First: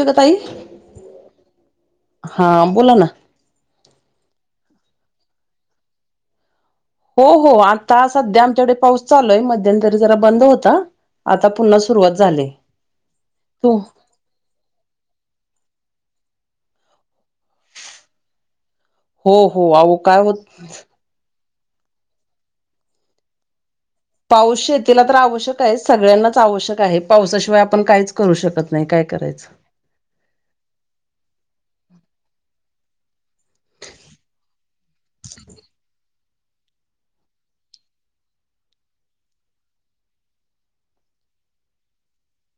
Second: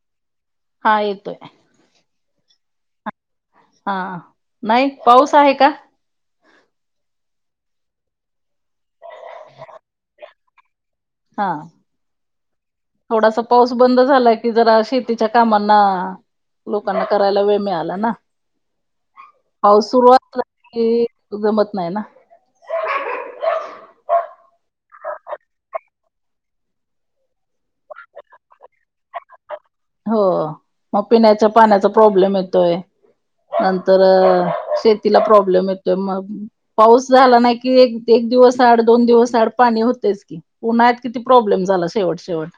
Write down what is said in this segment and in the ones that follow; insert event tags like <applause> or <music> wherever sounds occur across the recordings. संगिताताई. हा येतोय. हा बोला ना. हा, नाही पाऊस आहे का? हो हो आता सध्या आमच्याकडे पाऊस चालूय. मध्यंतरी जरा बंद होता. आता हा पुन्हा सुरुवात झालेय. तू कि जरा शेतीच्या कामांना लोकांना करायला वेळ मिळाला ना. हो हो पाऊस अहो काय सुरुवातला होत की जमत नाही ना. पाऊस शेतीला तर आवश्यक आहे. सगळ्यांनाच आवश्यक आहे. पावसाशिवाय आपण काहीच करू शकत नाही. काय करायचं? हो मग पिण्याच्या पाण्याचा प्रॉब्लेम येतोय. नंतर शेतीला प्रॉब्लेम येतोय मग. पाऊस झाला नाही कि, एक एक दिवस आड दोन दिवस आड पाणी होतेच की. उन्हाळ्यात किती प्रॉब्लेम झाला. शेवट शेवट.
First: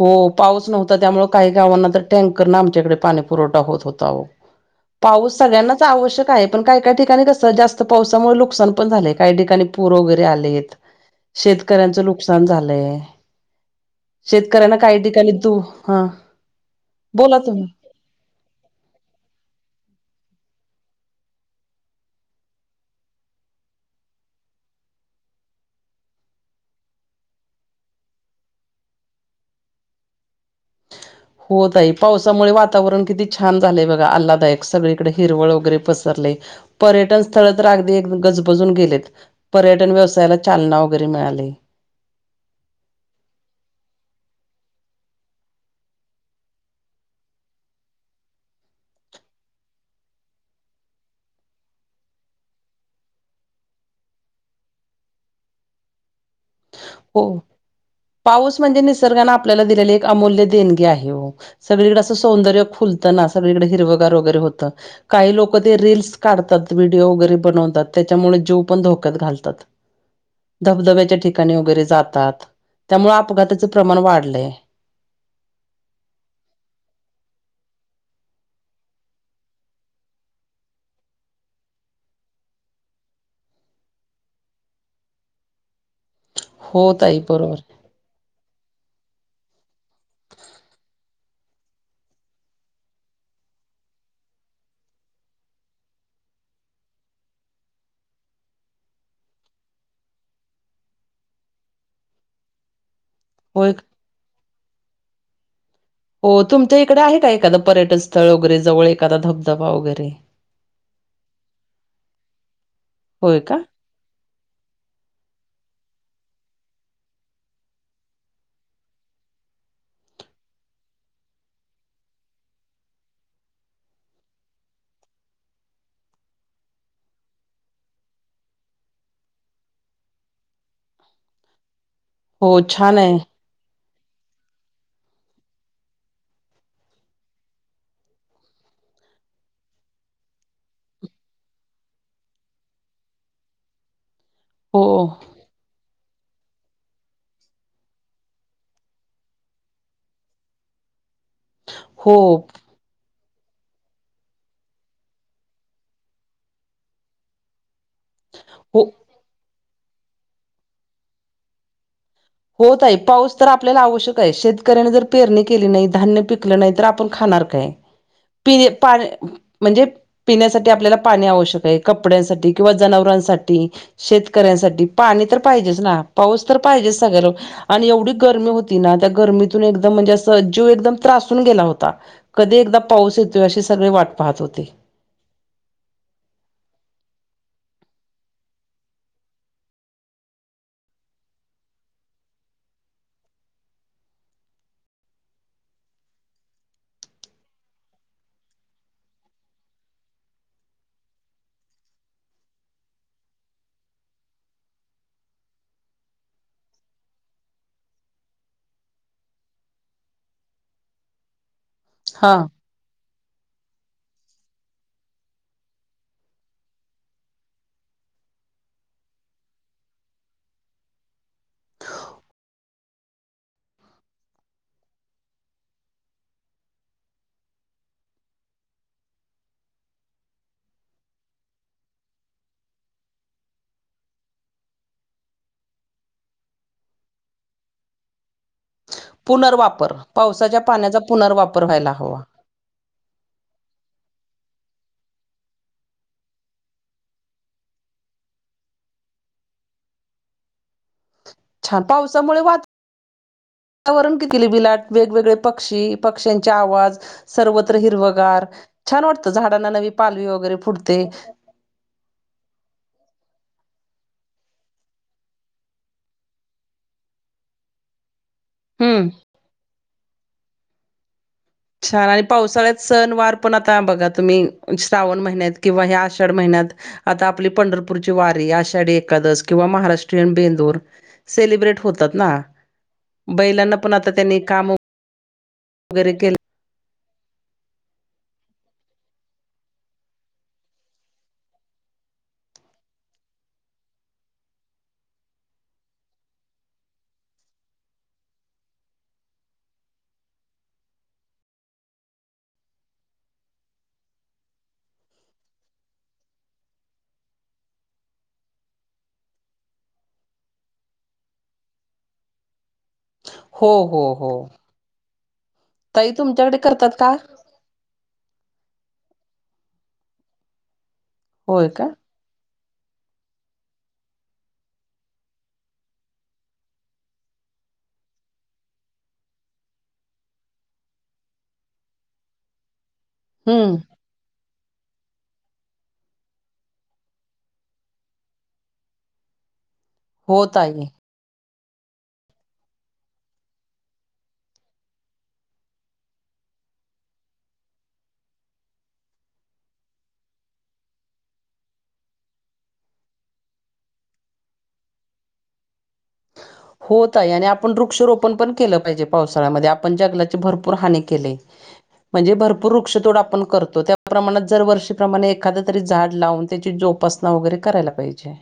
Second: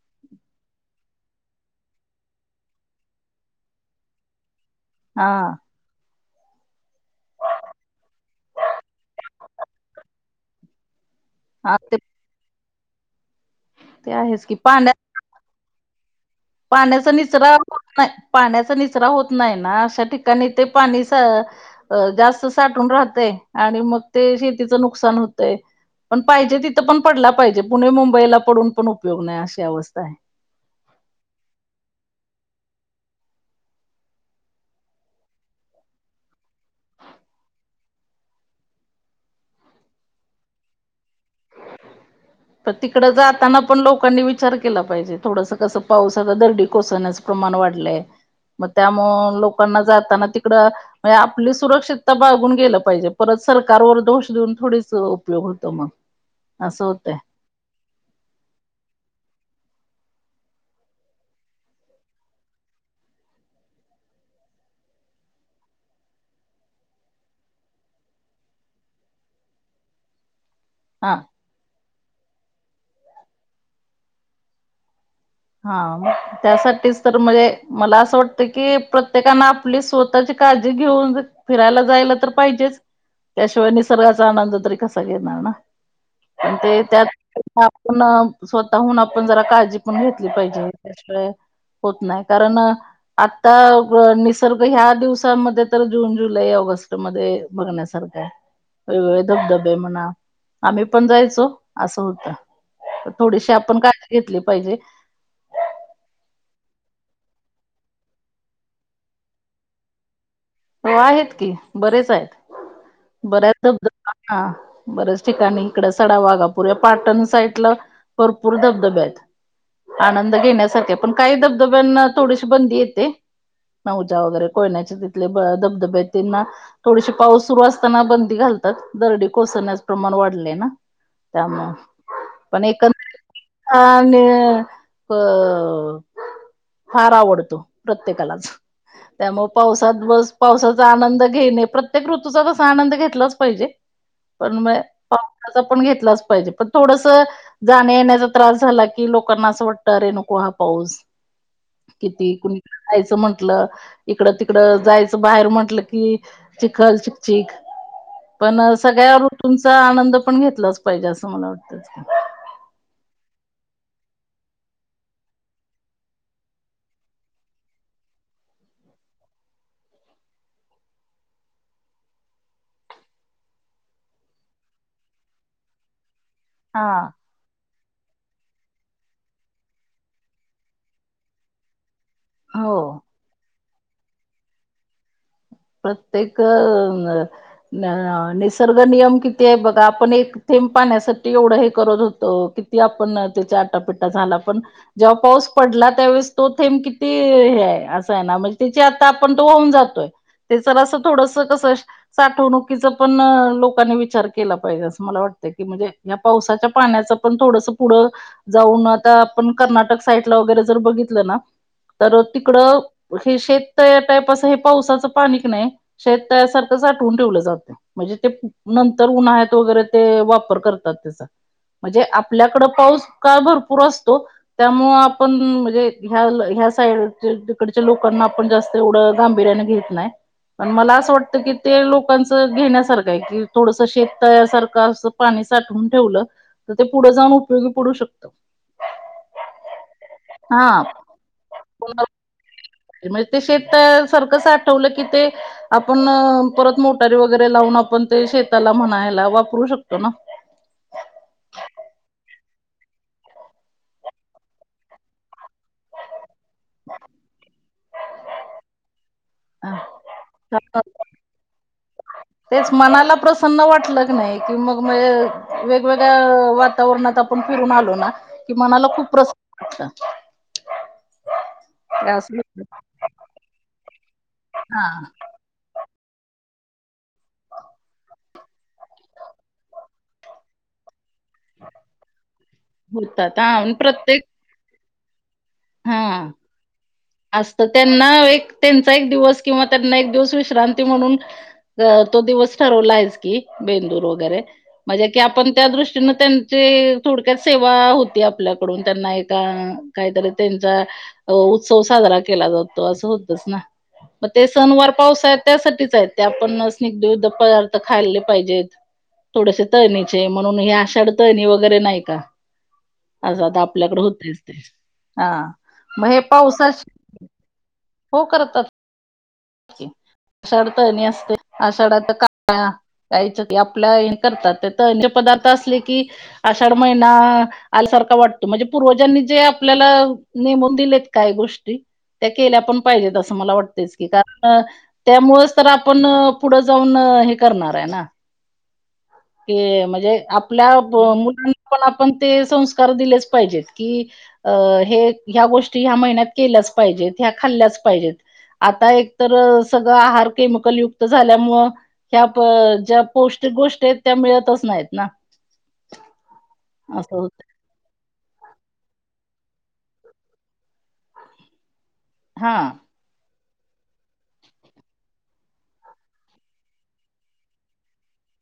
हो पाऊस नव्हता त्यामुळे काही गावांना तर, टँकरना आमच्याकडे पाणी पुरवठा होत होता आओ. <inaudible> पाऊस सगळ्यांनाच आवश्यक आहे. पण काही काही ठिकाणी कसं, जास्त पावसामुळे नुकसान पण झालेय. काही ठिकाणी पूर वगैरे आलेत. <inaudible> ते शेतकऱ्यांचं नुकसान झालंय. ते आहेच की शेतकऱ्यांना पाण्या काही ठिकाणी तू. हा. पाण्याचा बोला निचरा तुम्ही. नाय, पाण्याचा निसरा होत नाय ना. अशा ठिकाणी ते पाणी स अ जास्त साठून राहतय. आणि मग ते शेतीचं नुकसान होतंय. पण पाहिजे तिथं पण पडला पाहिजे. पुणे मुंबईला पडून पण उपयोग नाय. अशी अवस्थाय. हो ताई. पावसामुळे वातावरण किती छान झालेय बघा. आल्लादायक सगळीकडे हिरवळ वगैरे पसरलंय. पर्यटन स्थळ तर अगदी एक गजबजून गेलेत. पर्यटन व्यवसायाला चालना वगैरे मिळाली. <inaudible> पण तिकड जाताना पण लोकांनी विचार केला पाहिजे. थोडस कसं पाऊस आता दर्डी कोसळण्याच प्रमाण वाढलंय. मग त्यामुळ लोकांना जाताना तिकडं म्हणेजे आपली सुरक्षितता बाळगून गेलं पाहिजे. परत सरकारवर दोष देऊन थोडीच उपयोग होत म. असं होतंय. हो. पाऊस म्हणजे, निसर्गाने आपल्याला दिलेली एक अमूल्य देणगी आहे हो. सगळीकडें असं सौंदर्य खुलतं ना. सगळीकडे हिरवगार वगैरे होतं. काही लोक ते रीलस काढतात. व्हिडिओ वगैरे बनवतात. त्याच्यामुळे जीव पण धोक्यात घालतात. <inaudible> हा. धबधब्याच्या ठिकाणी वगैरे जातात. त्यामुळे अपघाताचं प्रमाण वाढलंय. हा म. त्यासाठीच तर म्हणजे, मला असं वाटतं की प्रत्येकाने आपली स्वतःची काळजी घेऊन फिरायला जायला तर पाहिजेच. त्याशिवाय निसर्गाचा आनंद तरी कसा घेणार ना. पण ते हो त्यात ताई बरोबर आपण स्वतःहून आपण जरा काळजी पण घेत ली पाहिजे. त्याशिवाय होत नाय. कारण आता निसर्ग ह्या दिवसामध्ये तर. जून, जुलै, ऑगस्टमध्ये बगन्यासारकाय. वेगवेगळे धबधबे म्हणा, आम्ही पण जायचो. असं होतं. थोडीशी होय. आपण काय घेतली पाहिजे. हो तुमच्या इकडे आहे का एखां पर्यटन स्थळ वगैरे जवळ एखादा धबधबा वगैरे हो आहेत की बरेच आहेत होय का? बऱ्याच. हा बर्याच ठिकाणी इकड सडा वाघापूर या पाटण साईडला. भरपूर धबधबे आहेत. आनंद घेण्यासख पण काही धबधब्यांना थोडीशी बंदी येते. न उजा वगैरे कोयनाच्या तिथले धबधबेतीलंना थोडीशी पाऊस सुरू असताना बंदी घालतात दर्डी कोसळण्यास प्रमाण वाढले ना. त्यामुळेग हो पण छान एकंद. आहे. आणि बर. फार आवडतो प्रत्येकालाच त्यामुळे पाऊस. वातवस पावसाचा आनंद घेणे प्रत्येक ऋतूचा कसा आनंद घेतलाच पाहिजे पण म हो पाडचा पण घेतलाच पाहिजे पण थोडस. जाण्या येण्याचा त्रास झाला की लोकांना असं वाटत अरे नको हा पाऊस. हो किती कुणी जायचं म्हंटलं इकड त. इकड जायच बाहेर म्हंटलं की चिखल चिक चिक पण हो सगळ्यावर तुमचा आनंद पण घेतलाच पाहिजे असं मला वाटत. होत आहे पाऊस तर आपल्याला आवश्यक आहे शेतकऱ्याने जर पेरणी केली नाही धान्य पिकलं नाही तर आपण खाणा र खाणार काय. म्हणजे. पिण्यासाठी आपल्याला पाणी आवश्यक आहे कपड्यांसाठी किंवा जनावरांसाठी. शेतकऱ्यांसाठी पाणी तर पाहिजेच ना पाऊस तर हा पाहिजेच ना सगळ्या लोकांसाठी पाऊस तर पाहिजे. आणि एवढी गर्मी होती ना त्या गर्मीतून एकदम म्हणजे असजीव एकदम त्रासून गेला होता. कधी एकदा हो पाऊस येतोय अशी सगळे वाट पाहत होते प्रत्येक. निसर्ग नियम किती आहे बघा आपण एक थेंब पाण्यासाठी एवढं हे करत होत क. ती आपण त्याच्या आटापिट्टा झाला पण. जेव्हा पाऊस पडला त्यावेळेस तो थेंब किती हे आहे असं आहे ना म्हणजे त्याची आता आपण तो होऊन जातोय. तेच असं थोडस कसं साठवणुकीचा पण लोकांनी विचार केला पाहिजे असं मला वाटत की म्हणजे. या पावसाच्या पाण्याचं पण थोडस पुढं. जाऊन आता आपण कर्नाटक साईडला वगैरे जर बघितलं ना तर हा तिकड हे शेत या टाईप असं हे पावसाचं. पानिक नाही शेत तयासारखं साठवून ठेवलं जाते. म्हणजे ते नंतर उन्हाळ्यात वगैरे ते वापर करतात त्याचा. म्हणजे आपल्याकडं पाऊस का भरपूर असतो. त्यामुळ आपण म्हणजे ह्या ह्या साईड तिकडच्या लोकांना आपण जास्त. एवढं गांभीर्याने घेत नाही. पण मला असं वाटतं की ते लोकांचं घेण्यासारखं आहे कि थोडस शेत तयारसारखं असं. पाणी साठवून ठेवलं तर ते पुढं जाऊन उपयोगी पडू शकत. पुनर्वापर पावसाच्या हा पाण्याचा पुनर्वापर व्हायला हवा? म्हणजे ते शेत सारखं साठवलं की ते. आपण परत मोटारी वगैरे लावून आपण ते शेताला म्हणायला वापरू शकतो ना छान पावसामुळे वा वातावरण किती बिलाट वेगवेगळे पक्षी पक्ष्यांचे. च्या आवाज सर्वत्र हिरवगार छान वाटत झाडांना नवी पालवी वगैरे फुडते. <inaudible> तेच मनाला प्रसन्न वाटलं क नाही कि मग वेगवेगळ्या वातावरणात आपण फिरून आलो ना कि मनाला खुप हम्म प्रस छान हाय आणि पावसाळ्यात सण, वार पण आता बघा तुम्ही हा श्रावण महिन्यात किंवा ह्या आषाढ महिन्यात आता आपली पंढरपूरची वारी आषाढी एकादस किंवा महाराष्ट्रीयन बेंदूर सेलिब्रेट होतात ना होतात हा बैलांना पण आता प्रत्येक त्यांनी काम हा वेरे केले असतं त्यांना एक त्यांचा एक दिवस किंवा त्यांना एक दिवस विश्रांती म्हणून तो दिवस ठरवलायचं की बेंदूर वगैरे म्हणजे की आपण त्या दृष्टीनं त्यांची थोडक्यात सेवा होती आपल्याकडून त्यांना एका काहीतरी त्यांचा उत्सव साजरा केला जातो असं होतच ना मग ते सणवार पावसाळ्यात त्यासाठीच आहेत ते आपण स्नीग्धयुक्त पदार्थ खाल्ले पाहिजेत. थोडेसे तळणीचे म्हणून हे आषाढ तळणी वगैरे नाही का? असं आता हो आपल्याकडे हो हो होतच ते. हा म ताई हे तुमच्याकडे पावसा करतात का हो करतात आषाढ तळणी असतय आषाढ आता का काहींच्यात आपल्या हे करतात ते तळ ते पदार्थ असले की आषाढ महिना आल्यासारखा वाटतो म्हणजे पूर्वजांनी जे आपल्याला नेमून दिलेत काही गोष्टी त्या केल्या पण पाहिजेताच. अस मला हम्म. वाटतयचं की कारण त्यामुळेच तर आपण पुढं जाऊन हे करणार हाय ना की म्हणजे हो आपला ताई. मुल पण आपण ते संस्कार दिलेच पाहिजेत की अं हे ह्या गोष्टी ह्या महिन्यात केल्याच पाहिजेत ह्या खाल्ल्याच पाहिजेत. आता एकतर सगळं आहार केमिकल युक्त झाल्यामुळं ह्या प ज्या पौष्टिक गोष्टी आहेत त्या मिळतच नाहीत ना हो असं ताई होत आणि आप आपण वृक्षरोपण पण केलं पाहिजे पावसाळ्यामध्ये आपण जंगलाची भरपूर हानी केलीय. म्हणजे हा भरपूर वृक्षतोड आपण करतो त्या प्रमाणात जर वर्षीप्रमाणे एखाद तरी झाड लावून त्याची जोपासना वगैरे करायला पाहिजे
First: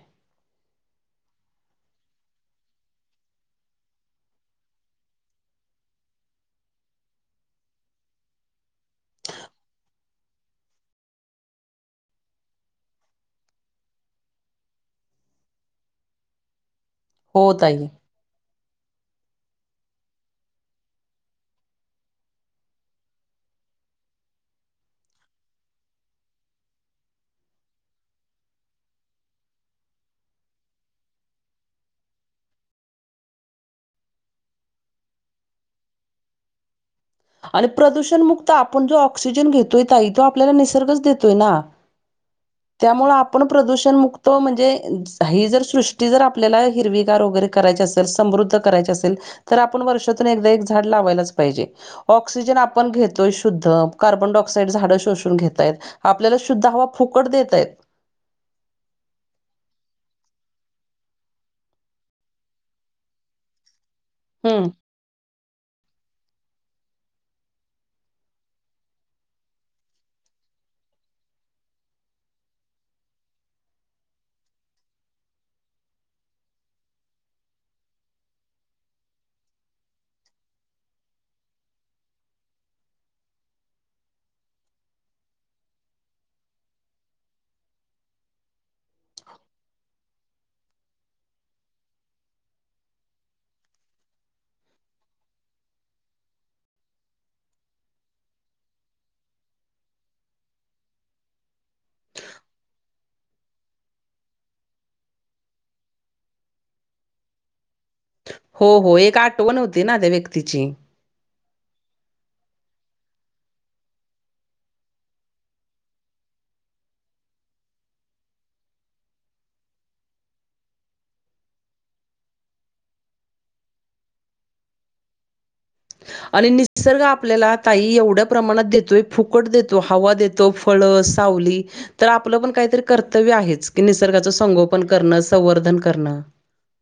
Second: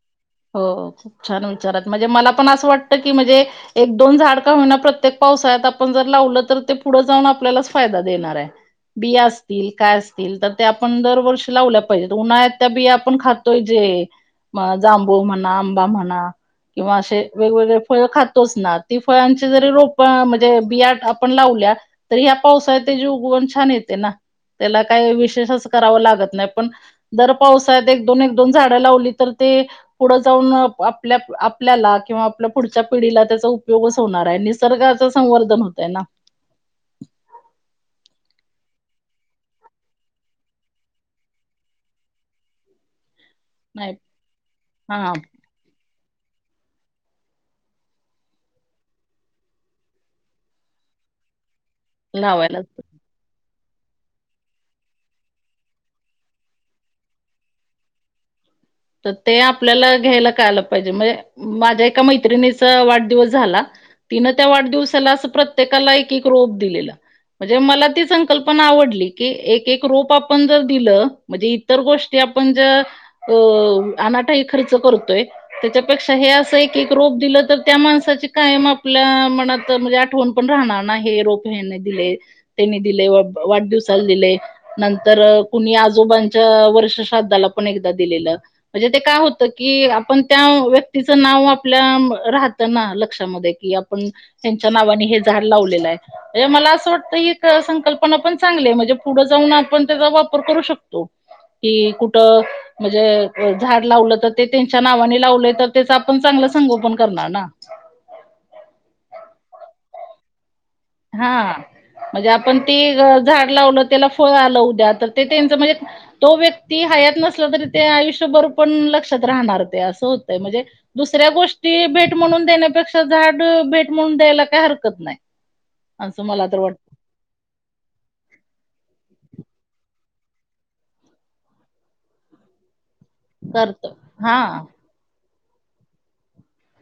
हो हो खूप छान विचार आहेत म्हणजे मला पण असं वाटतं की म्हणजे एक दोन झाड का होईना प्रत्येक पावसाळ्यात आपण जर लावलं तर ते पुढं जाऊन आपल्यालाच फायदा देणार आहे. बिया असतील काय असतील तर ते आपण दरवर्षी लावल्या पाहिजेत उन्हाळ्यात त्या बिया आपण खातोय जे म जांबूळ म्हणा, आंबा म्हणा किंवा असे हो वेगवेगळे ताई. फळ खातोच ना ती फळांचे जरी रोपं म्हणजे बिया आपण लावल्या तर ह्या पावसाळ्यात तेजी उगवण छान येते ना त्याला काही विशेष असं करावं लागत नाही पण दर पावसाळ्यात एक दोन एक दोन झाडं लावली तर ती पुढं जाऊन आपल्या आपल्याला किंवा आपल्या पुढच्या पिढीला त्याचा उपयोगच होणार हाय निस र्गाच संवर्धन होतय ना आणि प्रदूषण मुक्त आपण जो ऑक्सिजन घेतोय ताई तो आपल्याला निसर्गच देतोय ना, <inaudible> त्यामुळे आपण नाही प्रदूषण मुक्त म्हणजे हा ही जर सृष्ट ती जर आपल्याला हिरवीगार वगैरे करायची असेल समृद्ध करायची असेल तर आपण वर्षातून एकदा एक झाड लावायलाच पाहिजे ऑक्सिजन लावायलाच आपण घेतोय शो शुद्ध कार्बन डायऑक्साइड झाडं शोषून घेतायत आपल्याला शुद्ध हवा फुकट देतायत. तर ते आपल्याला घ्यायला कालं पाहिजे म्हणजे माझ्या एका मैत्रिणीचा वाढदिवस झाला, तिन त्या हम्म वादव अस प्रत्येकाला एक एक रोप दिलेला. म्हणजे मला ती संकल्पना आवडली की एक एक रोप आपण जर दिलं म्हणजे इतर गोष्टी आपण ज्या अ अनाठाई खर्च करतोय त्याच्यापेक्षा हे असं एक एक रोप दिलं तर त्या माणसाचे कायम आपल्या मनात म्हणजे आठवण पण राहणार ना हे रोप दिले त्यांनी दिले वाढदिवसाला दिले. नंतर कुणी आजोबांच्या वर्षश्राद्धाला पण एकदा दिलेलं‌. म्हणजे ते काय होतं की आपण त्या व्यक्तीचं नाव आपल्या राहतं ना लक्षामध्ये कि आपण त्यांच्या नावाने हे झाड लावलेलं आहे. मला असं वाटतं ही संकल्पना पण चांगली आहे म्हणजे पुढं जाऊन आपण त्याचा वापर करू शकतो. कि कुठं म्हणजे झाड लावलं तर ते त्यांच्या नावाने लावले तर त्याच आपण चांगलं संगोपन करणार ना हो हो एक आठवण होती ना त्या व्यक्तीची. हा म्हणजे आपण ते झाड लावलं त्याला फळ आलं उद्या तर ते त्यांचं म्हणजे तो व्यक्ती हयात नसला तरी ते आयुष्यभर पण लक्षात राहणार ते असं होतय म्हणजे दुसऱ्या गोष्टी भेट म्हणून देण्यापेक्षा झाड भेट म्हणून द्यायला काय हरकत नाही. असं मला आणि तर वाटत निसर्ग आपल्याला ताई एवढ्या प्रमाणात देतोय फुकट देतो हवा देतो फळ, सावली तर आपलं पण काहीतरी कर्तव्य आहे की करत निसर्गाचं हा संगोपन करणं संवर्धन करणं.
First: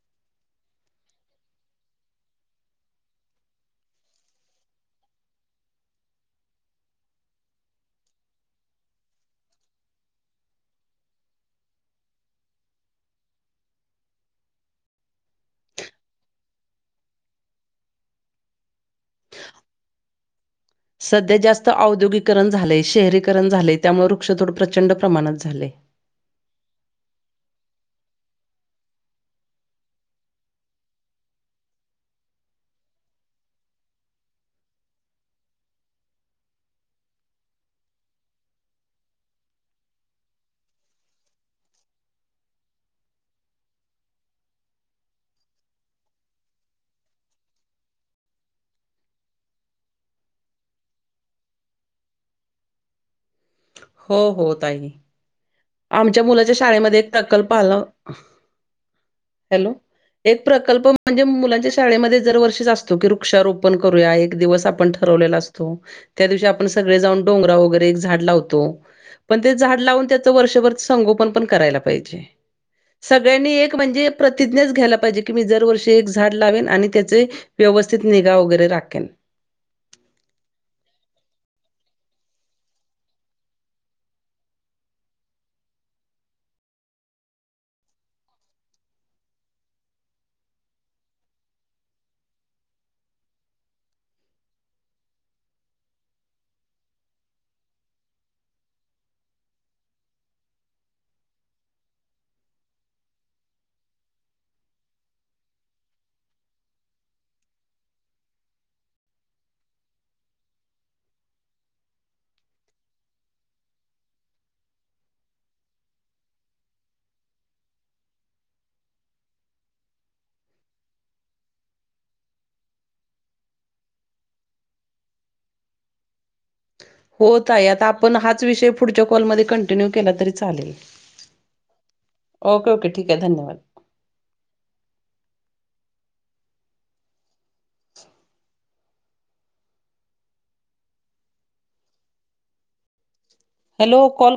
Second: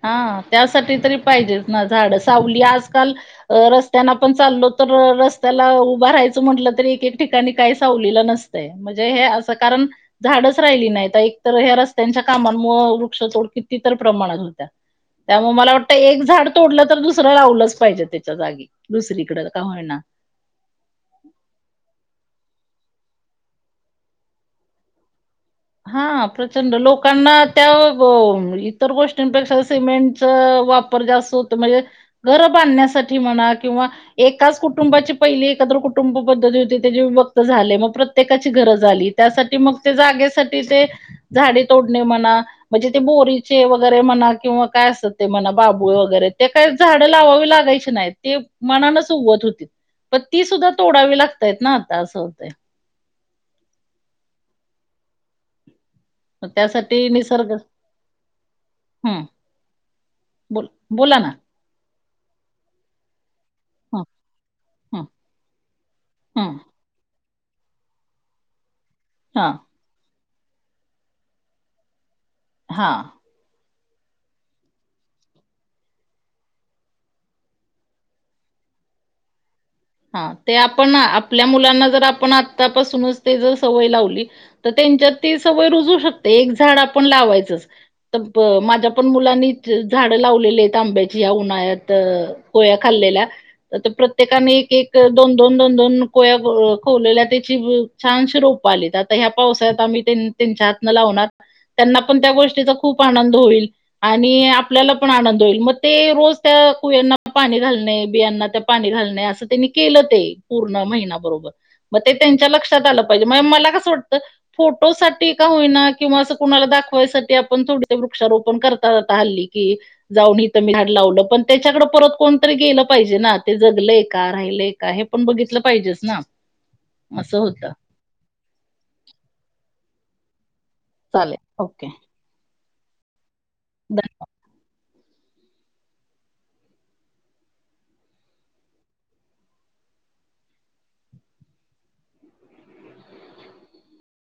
हा त्यासाठी तरी पाहिजेच ना झाड सावली आजकाल अ रस्त्याना पण चालो तर रस्त्याला उभं राहायचं म्हटलं तरी एक एक ठिकाणी काही सावलेलं नसतंय. म्हणजे हे असं कारण झाडच राहिली नाहीत एकतर ह्या रस्त्यांच्या कामांमुळे वृक्षतोड कितीतर प्रमाणात होत त्यामु मला वाटतं एक झाड तोडलं तर दुसरं लावलंच पाहिजे त्याच्या जागी दुसरीकडं का होयना सध्या जास्त औद्योगीकरण झाले शहरीकरण झाले त्यामुळे वृक्षतोड प्रचंड प्रमाणात झाले. हा प्रचंड लोकांना त्या इतर गोष्टींपेक्षा सिमेंटच वाप होत म्हणजे घर बांधण्यासाठी म्हणा किंवा एकाच कुटुंबाची पहिली एकत्र कुटुंब पद्धती होती त्याची विभक्त झाले मग प्रत्येकाची गरज आली. त्यासाठी मग ते जागेसाठी ते झाडे तोडणे म्हणा म्हणजे ते बोरीचे वगैरे म्हणा किंवा काय असत ते म्हणा बाबुळे वगैरे ते काय झाडं लावावी लागायची नाही ते मनानच उगवत होती. पण ती सुद्धा तोडावी लागतयत ना आता असं होतं. हो होत आहे. आमच्या मग मुलाच्या शाळेमध्ये त्यासाठी एक प्रकल्प निसर्ग आला हं, हॅलो, एक बोल प्रकल्प बोला म्हणजे ना. मुलांच्या शाळे मध्ये दरवर्षीच असतो की वृक्ष रोपण हं, करूया एक दिवस आपण हं, ठरवलेला असतो त्यादिवशी हं. आपण सगळे जाऊन डोंगरा वगैरे झाड लावतो, पण हां, ते झाड लावून त्याचं वर्षभर संगोपन पण करायला पाहिजे हां, सगळ्यांनी एक म्हणजे प्रतिज्ञाच घ्यायला पाहिजे की मी दरवर्षी एक झाड लावेन आणि त्याचे व्यवस्थित निगा वगैरे राखेन. हा ते आपण आपल्या मुलांना जर आपण आतापासूनच ते जर सवय लावली तर त्यांच्यात ती सवय रुजू शकते एक झाड आपण लावायचंच. तर माझ्या पण मुलांनी झाडं लावलेली आहेत आंब्याची या उन्हाळ्यात पोळ्या खाल्लेल्या तर प्रत्येकांनी एक दोन दोन दोन कोया खवलेल्या त्याची छानशी रोप आलीत आत ह्या पावसाळ्यात आम्ही त्यांच्या हातनं लावणार त्यांना पण त्या गोष्टीचा खूप आनंद होईल. आणि आपल्याला पण आनंद होईल, मग ते रोज त्या कुयांना पाणी घालणे बियांना त्या पाणी घालणे असं त्यांनी केलं ते, पूर्ण महिना बरोबर. मग ते त्यांच्या लक्षात आलं पाहिजे मग मला कसं वाटतं फोटो साठी का होईना किंवा असं कुणाला दाखवायसाठी आपण थोडी ते वृक्षारोपण करत त ता हल्ली की जाऊन इथं मी झाड लावलं पण त्याच्याकडे परत कोणतरी गेलं पाहिजे ना ते जगलय का राहिलंय काय हे पण बघितलं पाहिजेच ना. हो असं ताई होतं आता आपण हाच विषय पुढच्या कॉलमध्ये कंटिन्यू केला तरी चालेल. चालेल, ओके. ओके ओके ठीक आहे, धन्यवाद! बर. Hello, call